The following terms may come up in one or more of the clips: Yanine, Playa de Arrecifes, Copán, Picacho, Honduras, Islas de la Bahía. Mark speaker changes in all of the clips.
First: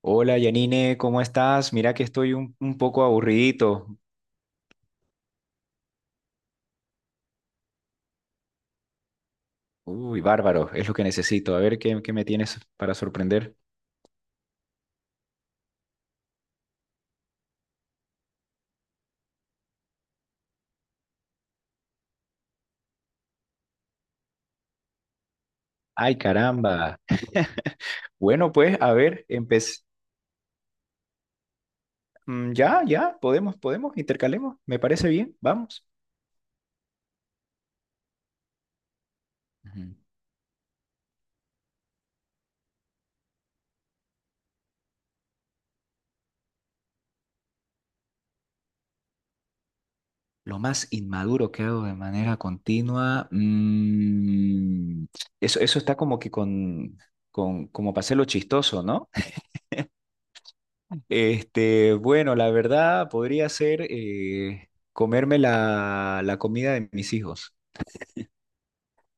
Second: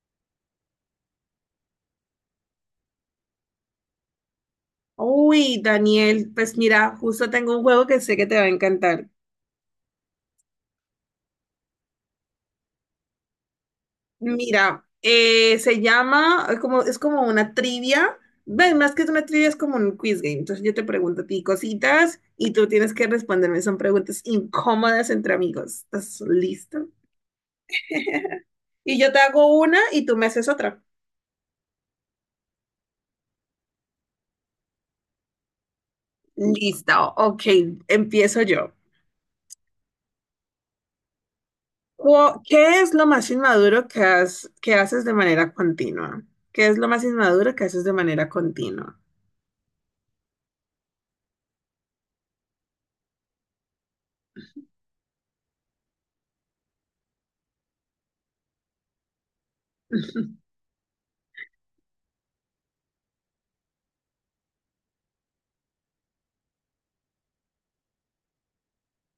Speaker 1: Hola Yanine, ¿cómo estás? Mira que estoy un poco aburridito.
Speaker 2: Uy, Daniel, pues mira, justo tengo un juego que sé que te va a encantar.
Speaker 1: Uy, bárbaro, es lo que necesito. A ver qué me tienes para sorprender.
Speaker 2: Mira, se llama, es como una trivia. Ven, más que una trivia es como un quiz game. Entonces yo te pregunto a ti cositas y tú tienes que responderme. Son preguntas incómodas entre amigos.
Speaker 1: Ay,
Speaker 2: ¿Estás listo?
Speaker 1: caramba. Bueno, pues, a
Speaker 2: Y yo te
Speaker 1: ver,
Speaker 2: hago una
Speaker 1: empecé.
Speaker 2: y tú me haces otra.
Speaker 1: Ya, ya, podemos intercalemos. Me parece bien, vamos.
Speaker 2: Listo, ok, empiezo yo.
Speaker 1: Ujú.
Speaker 2: ¿Qué es lo más inmaduro que haces de manera continua? ¿Qué es lo más inmaduro que haces de manera continua?
Speaker 1: Lo más inmaduro que hago de manera continua, eso está como que con como para hacerlo chistoso, ¿no? Bueno, la verdad podría ser comerme la comida de mis hijos,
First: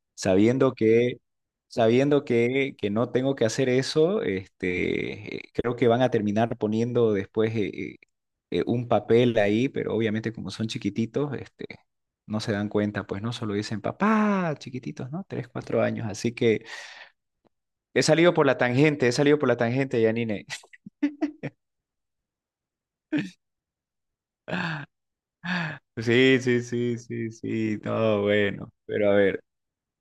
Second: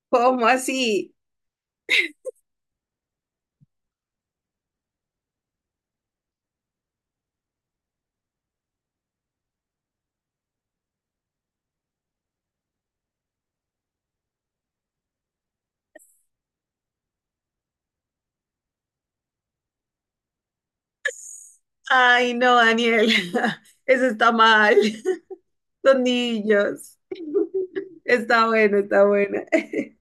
Speaker 2: ¿Cómo
Speaker 1: sabiendo
Speaker 2: así?
Speaker 1: que, sabiendo que no tengo que hacer eso, creo que van a terminar poniendo después un papel ahí, pero obviamente como son chiquititos, no se dan cuenta, pues no solo dicen papá, chiquititos, ¿no? Tres, cuatro años, así que he salido por la tangente, he salido por la tangente, Yanine.
Speaker 2: Ay, no, Daniel, eso está mal. Los
Speaker 1: Sí, sí,
Speaker 2: niños.
Speaker 1: sí, sí, sí, no,
Speaker 2: Está
Speaker 1: bueno,
Speaker 2: bueno, está
Speaker 1: pero a ver.
Speaker 2: buena.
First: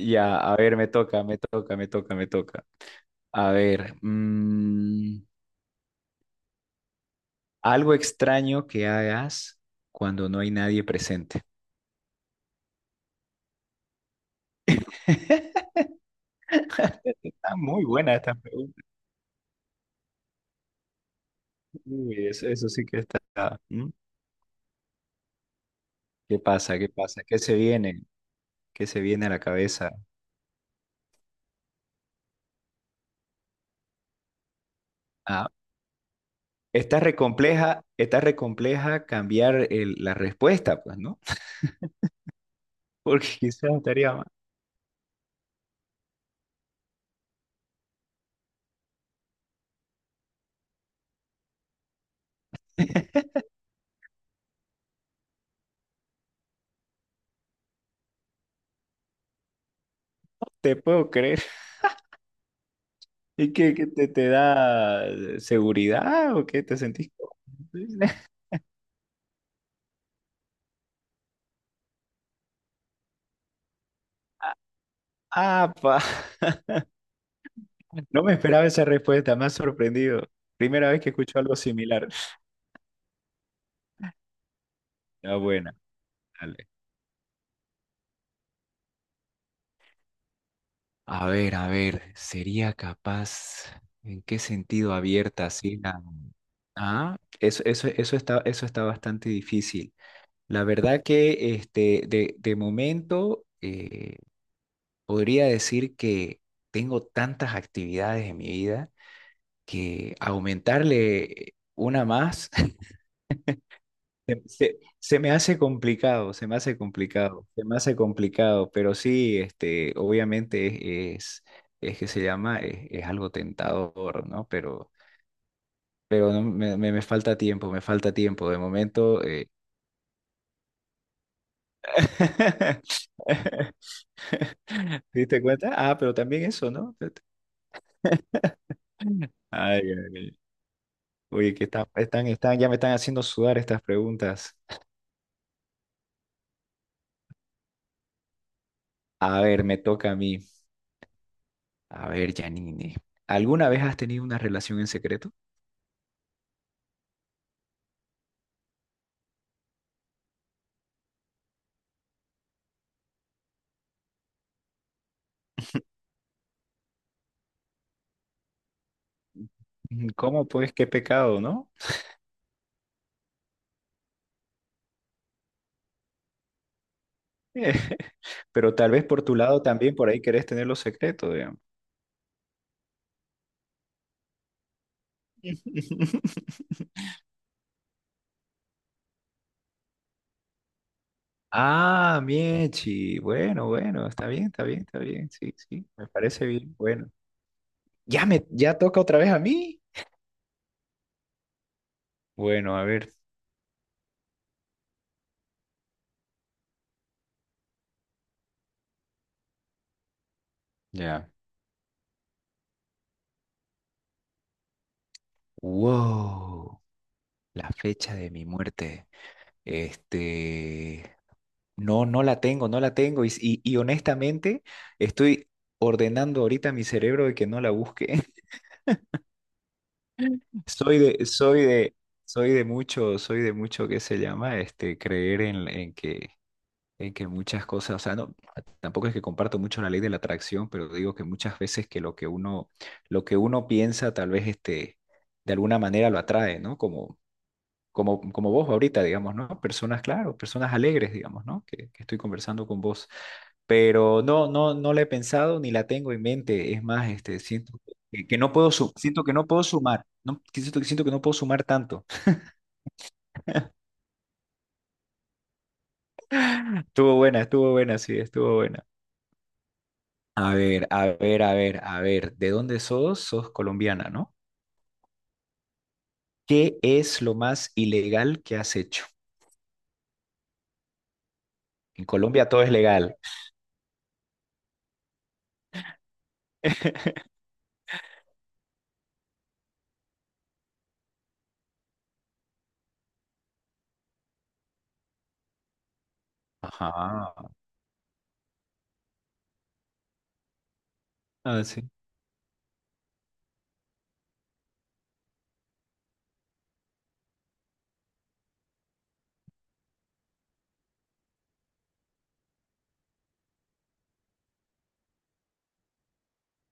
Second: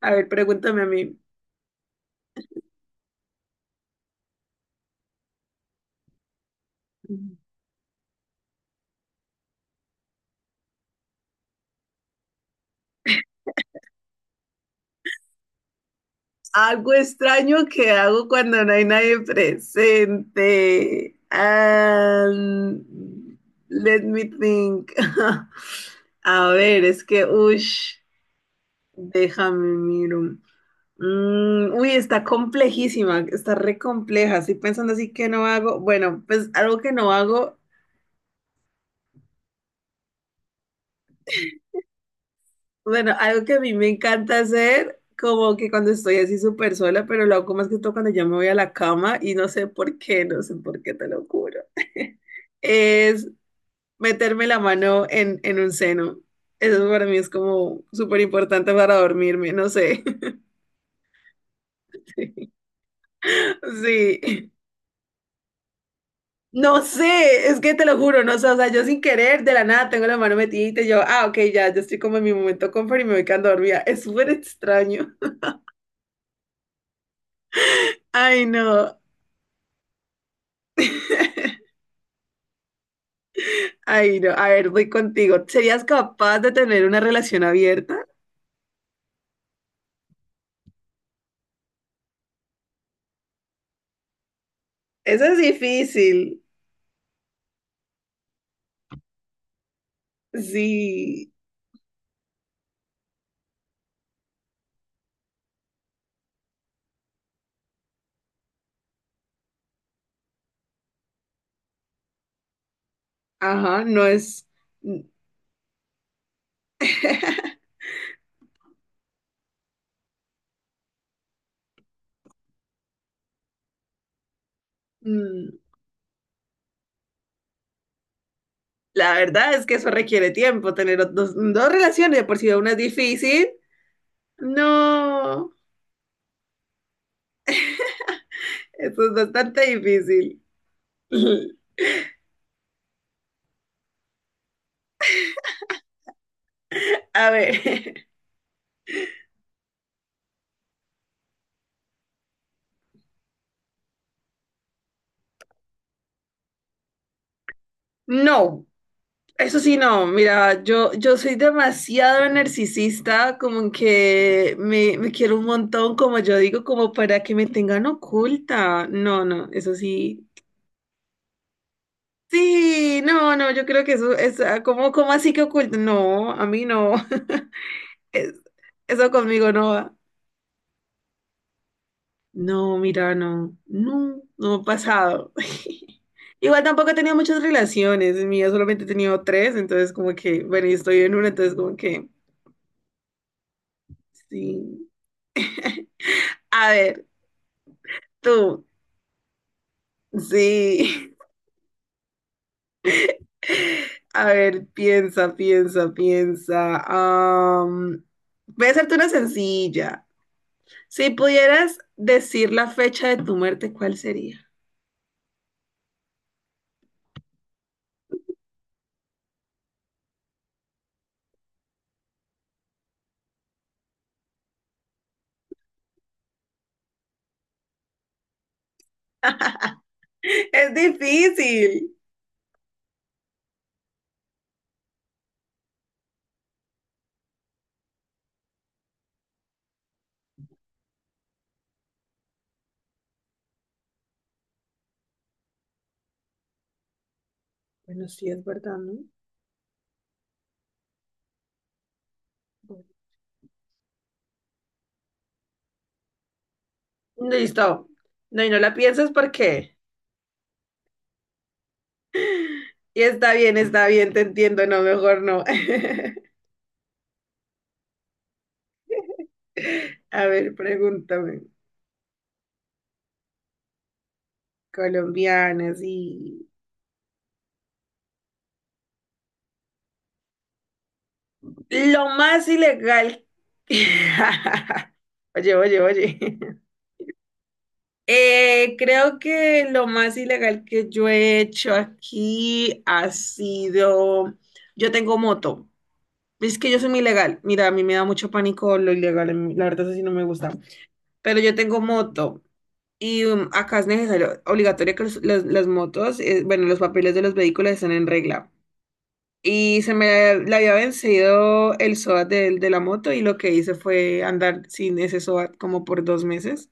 Speaker 2: A ver,
Speaker 1: a ver,
Speaker 2: pregúntame a
Speaker 1: me
Speaker 2: mí.
Speaker 1: toca, me toca, me toca, me toca. A ver, algo extraño que hagas cuando no hay nadie presente.
Speaker 2: Algo
Speaker 1: Está
Speaker 2: extraño
Speaker 1: muy
Speaker 2: que
Speaker 1: buena
Speaker 2: hago
Speaker 1: esta
Speaker 2: cuando no
Speaker 1: pregunta.
Speaker 2: hay nadie presente.
Speaker 1: Uy, eso sí que
Speaker 2: Um,
Speaker 1: está. ¿Mm?
Speaker 2: let me think.
Speaker 1: ¿Qué
Speaker 2: A
Speaker 1: pasa?
Speaker 2: ver,
Speaker 1: ¿Qué
Speaker 2: es
Speaker 1: pasa?
Speaker 2: que,
Speaker 1: ¿Qué se
Speaker 2: uff,
Speaker 1: viene? ¿Qué se viene a la
Speaker 2: déjame
Speaker 1: cabeza?
Speaker 2: miro. Mm, uy, está complejísima, está re compleja. Estoy pensando así que no
Speaker 1: Ah,
Speaker 2: hago. Bueno, pues algo que no hago,
Speaker 1: está recompleja cambiar la respuesta, pues, ¿no?
Speaker 2: bueno,
Speaker 1: Porque
Speaker 2: algo que a
Speaker 1: quizás
Speaker 2: mí me
Speaker 1: estaría más.
Speaker 2: encanta hacer, como que cuando estoy así súper sola, pero lo hago más que todo cuando ya me voy a la cama y no sé por qué, no sé por qué, te lo juro. Es meterme la mano en un seno. Eso para mí es como súper importante para dormirme, no sé.
Speaker 1: Te puedo creer. ¿Y qué te
Speaker 2: Sí.
Speaker 1: da seguridad o qué te
Speaker 2: No
Speaker 1: sentís cómodo?
Speaker 2: sé, es que te lo juro, no sé, o sea, yo sin querer, de la nada, tengo la mano metida y yo, ah, ok, ya, yo estoy como en mi momento confort y me voy quedando dormida. Es súper extraño.
Speaker 1: Ah, pa. No me
Speaker 2: Ay,
Speaker 1: esperaba esa
Speaker 2: no,
Speaker 1: respuesta, me ha sorprendido. Primera vez que escucho algo similar.
Speaker 2: ay, no, a ver, voy
Speaker 1: Está
Speaker 2: contigo.
Speaker 1: buena,
Speaker 2: ¿Serías capaz de
Speaker 1: dale.
Speaker 2: tener una relación abierta?
Speaker 1: A ver, ¿sería capaz? ¿En qué sentido
Speaker 2: Eso es
Speaker 1: abierta así la...
Speaker 2: difícil.
Speaker 1: Ah, eso está bastante difícil. La verdad
Speaker 2: Sí,
Speaker 1: que de momento podría decir que tengo tantas actividades en mi vida que aumentarle una más.
Speaker 2: ajá, no es. mm,
Speaker 1: Se me hace complicado, se me hace complicado, se me hace complicado, pero sí, obviamente es que se llama, es algo tentador, ¿no?
Speaker 2: mm,
Speaker 1: Pero no, me falta tiempo, me falta tiempo. De
Speaker 2: La
Speaker 1: momento, eh.
Speaker 2: verdad es que eso requiere tiempo, tener dos relaciones, de por si una es difícil.
Speaker 1: ¿Te diste
Speaker 2: No,
Speaker 1: cuenta? Ah, pero también eso, ¿no?
Speaker 2: eso es bastante
Speaker 1: Ay, ay, ay.
Speaker 2: difícil.
Speaker 1: Oye, que están, ya me están haciendo sudar estas preguntas.
Speaker 2: A ver,
Speaker 1: A ver, me toca a mí. A ver, Janine, ¿alguna vez has tenido una relación en secreto?
Speaker 2: no, eso sí no, mira, yo soy demasiado narcisista, como que me quiero un montón, como yo digo, como para que me tengan oculta. No, no, eso
Speaker 1: Mm,
Speaker 2: sí.
Speaker 1: ¿cómo pues? Qué pecado, ¿no?
Speaker 2: Sí, no, no, yo creo que eso es como así que oculta. No, a mí no. Es-
Speaker 1: Pero tal vez
Speaker 2: Eso
Speaker 1: por tu
Speaker 2: conmigo
Speaker 1: lado
Speaker 2: no va.
Speaker 1: también por ahí querés tener los secretos, digamos.
Speaker 2: No, mira, no, no, no ha pasado. Igual tampoco he tenido muchas relaciones, en mi vida solamente he tenido tres, entonces como que, bueno, y estoy en una, entonces como que,
Speaker 1: Ah, Miechi. Bueno, bueno, está bien, está bien,
Speaker 2: sí.
Speaker 1: está bien. Sí, sí, me parece
Speaker 2: A
Speaker 1: bien.
Speaker 2: ver,
Speaker 1: Bueno, ya me,
Speaker 2: tú,
Speaker 1: ya toca otra vez a mí.
Speaker 2: sí.
Speaker 1: Bueno, a ver.
Speaker 2: A ver, piensa, piensa, piensa. Voy a hacerte una sencilla. Si
Speaker 1: Ya.
Speaker 2: pudieras decir la fecha de tu muerte, ¿cuál sería?
Speaker 1: Wow, la fecha de mi muerte. Este, no, no la tengo, no la tengo. Y honestamente, estoy ordenando ahorita mi cerebro de que no la busque.
Speaker 2: Es
Speaker 1: Soy de, soy
Speaker 2: difícil.
Speaker 1: de, soy de mucho que se llama creer en que muchas cosas, o sea, no, tampoco es que comparto mucho la ley de la atracción, pero digo que muchas veces que lo que uno piensa, tal vez de alguna manera lo atrae, ¿no?
Speaker 2: Bueno, sí, es
Speaker 1: Como vos
Speaker 2: verdad, ¿no?
Speaker 1: ahorita, digamos, ¿no? Personas, claro, personas alegres, digamos, ¿no? Que estoy conversando con
Speaker 2: Bueno.
Speaker 1: vos, pero no, no, no la he pensado ni la tengo en mente. Es más, siento
Speaker 2: Listo.
Speaker 1: que
Speaker 2: No, y
Speaker 1: no
Speaker 2: no
Speaker 1: puedo,
Speaker 2: la piensas
Speaker 1: siento que no puedo
Speaker 2: porque.
Speaker 1: sumar, no, que siento que no puedo sumar tanto.
Speaker 2: Y está bien, te entiendo, no, mejor no.
Speaker 1: Estuvo buena, sí, estuvo buena.
Speaker 2: A ver,
Speaker 1: A ver, a
Speaker 2: pregúntame.
Speaker 1: ver, a ver, a ver, ¿de dónde sos? Sos colombiana, ¿no?
Speaker 2: Colombianas, sí.
Speaker 1: ¿Qué es lo más ilegal que has hecho? En
Speaker 2: Lo más
Speaker 1: Colombia todo es legal.
Speaker 2: ilegal. Oye, oye, oye. Creo que lo más ilegal que yo he hecho aquí ha sido, yo tengo moto. Es que yo soy muy ilegal.
Speaker 1: Ajá.
Speaker 2: Mira, a mí me da mucho pánico lo ilegal. La verdad, eso sí no me gusta. Pero yo
Speaker 1: Ah,
Speaker 2: tengo
Speaker 1: sí.
Speaker 2: moto. Y acá es necesario, obligatorio que las motos, bueno, los papeles de los vehículos estén en regla. Y se me le había vencido el SOAT de la moto y lo que hice fue andar sin ese SOAT como por 2 meses.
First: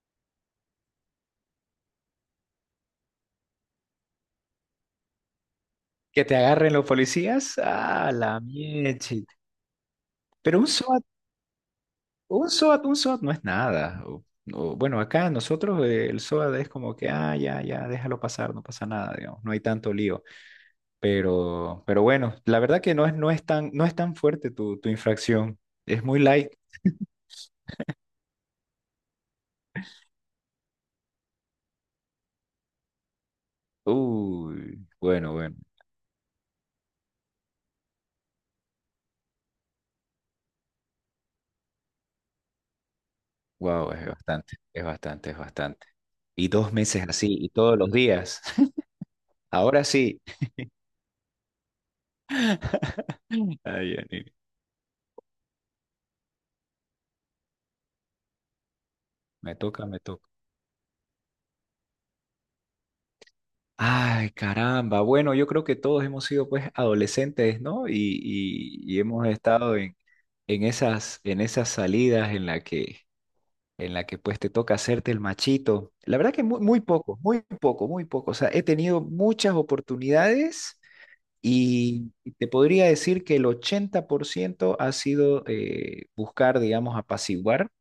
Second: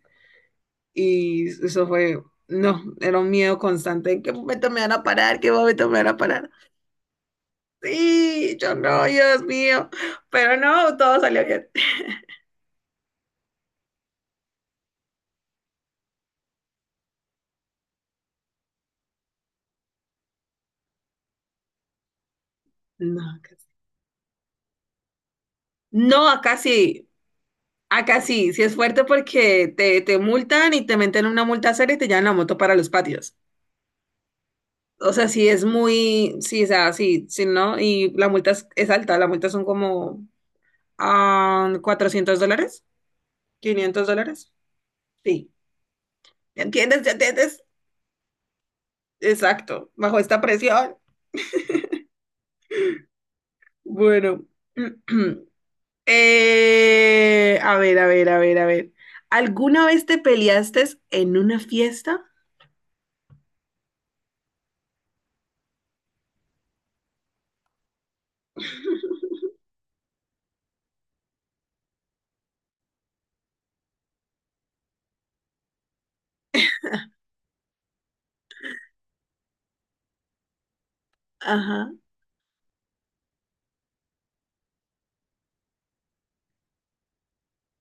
Speaker 2: Y eso fue, no, era un miedo constante. ¿En qué momento me van a parar? ¿Qué momento me van a
Speaker 1: Que te
Speaker 2: parar?
Speaker 1: agarren los policías. Ah, la
Speaker 2: Sí, yo no,
Speaker 1: mieche.
Speaker 2: Dios mío. Pero
Speaker 1: Pero un
Speaker 2: no,
Speaker 1: SWAT.
Speaker 2: todo salió bien.
Speaker 1: Un SOAT no es nada. O, bueno, acá nosotros el SOAT es como que, ah, ya, ya, déjalo pasar, no pasa nada, digamos, no hay tanto lío. Pero bueno, la verdad que no es,
Speaker 2: No, acá sí.
Speaker 1: no es tan fuerte tu infracción. Es muy
Speaker 2: No,
Speaker 1: light.
Speaker 2: acá sí. Acá sí, sí es fuerte porque te multan y te meten una multa seria y te llevan la moto para los patios.
Speaker 1: Uy,
Speaker 2: O sea,
Speaker 1: bueno,
Speaker 2: sí
Speaker 1: bueno,
Speaker 2: es muy, sí, o sea, sí, sí, ¿no? Y la multa es alta, la multa son como $400,
Speaker 1: wow, es
Speaker 2: $500.
Speaker 1: bastante, es bastante, es
Speaker 2: Sí,
Speaker 1: bastante. Y
Speaker 2: ¿ya
Speaker 1: dos
Speaker 2: entiendes?
Speaker 1: meses
Speaker 2: ¿Ya
Speaker 1: así, y
Speaker 2: entiendes?
Speaker 1: todos los días. Ahora
Speaker 2: Exacto, bajo
Speaker 1: sí.
Speaker 2: esta presión.
Speaker 1: Ay, Janine,
Speaker 2: Bueno, a ver, a ver, a ver, a ver.
Speaker 1: me
Speaker 2: ¿Alguna
Speaker 1: toca, me
Speaker 2: vez te
Speaker 1: toca.
Speaker 2: peleaste en una fiesta?
Speaker 1: Ay, caramba. Bueno, yo creo que todos hemos sido pues adolescentes, ¿no? Y, y hemos estado en, en esas salidas en la que pues te toca hacerte el machito. La verdad que muy, muy poco, muy poco, muy poco. O sea, he tenido muchas oportunidades
Speaker 2: Ajá,
Speaker 1: y te podría decir que el 80% ha sido buscar, digamos, apaciguar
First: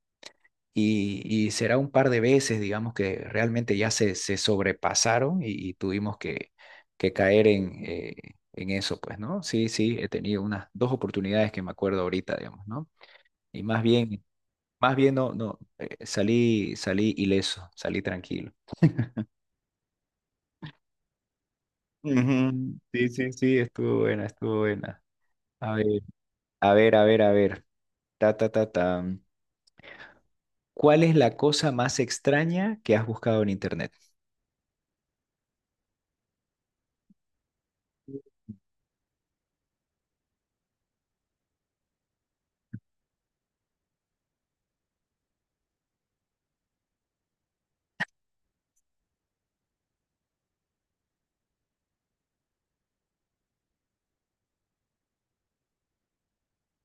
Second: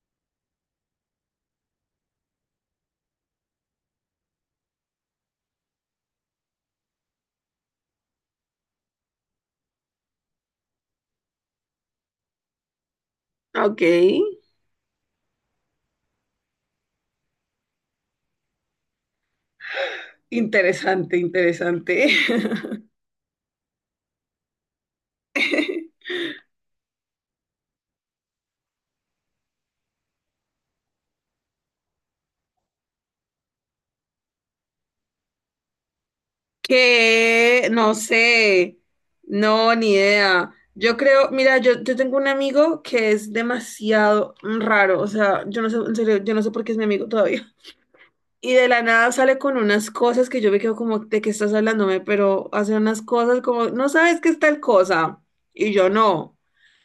Speaker 1: y será un par de veces, digamos, que realmente ya se sobrepasaron y tuvimos que caer en eso, pues, ¿no? Sí, sí, he tenido unas dos oportunidades que me acuerdo ahorita, digamos, ¿no? Y
Speaker 2: ok.
Speaker 1: más bien no, no, salí, salí ileso, salí tranquilo.
Speaker 2: Interesante, interesante.
Speaker 1: Ujú. Sí, sí, sí, estuvo buena, estuvo buena. A ver, a ver, a ver, a ver. Ta, ta, ta, ta. ¿Cuál es la cosa más extraña que has buscado en internet?
Speaker 2: Que no sé, no, ni idea. Yo creo, mira, yo tengo un amigo que es demasiado raro, o sea, yo no sé, en serio, yo no sé por qué es mi amigo todavía. Y de la nada sale con unas cosas que yo me quedo como, ¿de qué estás hablándome? Pero hace unas cosas como, no sabes qué es tal cosa. Y yo no.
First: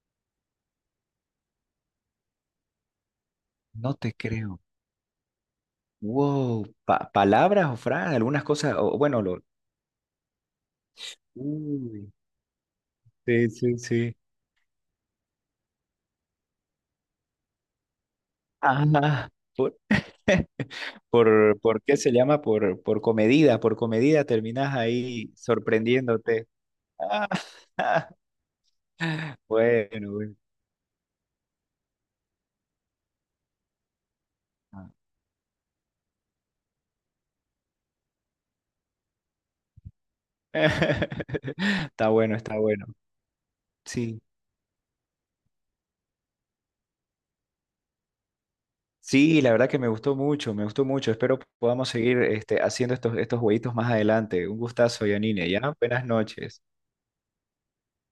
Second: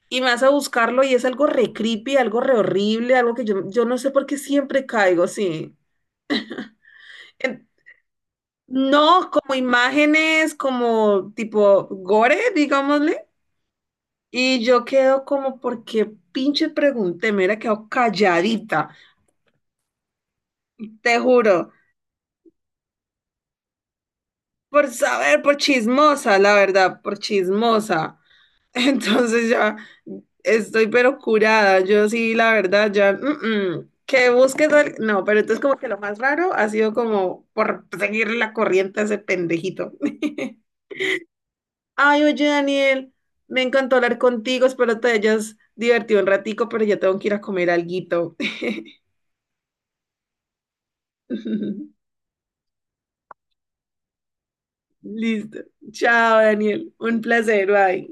Speaker 2: Y me vas a buscarlo y es algo re creepy, algo re horrible, algo que yo
Speaker 1: No
Speaker 2: no sé
Speaker 1: te
Speaker 2: por qué
Speaker 1: creo.
Speaker 2: siempre caigo, sí.
Speaker 1: Wow, palabras o frases, algunas cosas, o bueno,
Speaker 2: No,
Speaker 1: lo...
Speaker 2: como imágenes, como tipo
Speaker 1: Uy,
Speaker 2: gore, digámosle.
Speaker 1: sí, sí, sí.
Speaker 2: Y yo quedo como, ¿porque pinche pregunté? Me hubiera quedado calladita,
Speaker 1: Ajá. Por,
Speaker 2: te juro.
Speaker 1: ¿por qué se llama? Por comedida terminas
Speaker 2: Por
Speaker 1: ahí
Speaker 2: saber, por chismosa,
Speaker 1: sorprendiéndote.
Speaker 2: la verdad, por
Speaker 1: Ah,
Speaker 2: chismosa. Entonces ya
Speaker 1: bueno, bueno.
Speaker 2: estoy pero curada. Yo sí, la verdad, ya. Que busques. No, pero entonces como que lo más raro ha sido como por seguir la corriente a ese pendejito.
Speaker 1: Está
Speaker 2: Ay,
Speaker 1: bueno,
Speaker 2: oye,
Speaker 1: está bueno.
Speaker 2: Daniel, me encantó hablar
Speaker 1: Sí.
Speaker 2: contigo, espero te hayas divertido un ratico, pero ya tengo que ir a comer alguito.
Speaker 1: Sí, la verdad que me gustó mucho, me gustó mucho. Espero podamos seguir haciendo estos, estos jueguitos más adelante. Un gustazo, Yanine,
Speaker 2: Listo.
Speaker 1: ¿ya? Buenas
Speaker 2: Chao,
Speaker 1: noches.
Speaker 2: Daniel. Un placer, bye.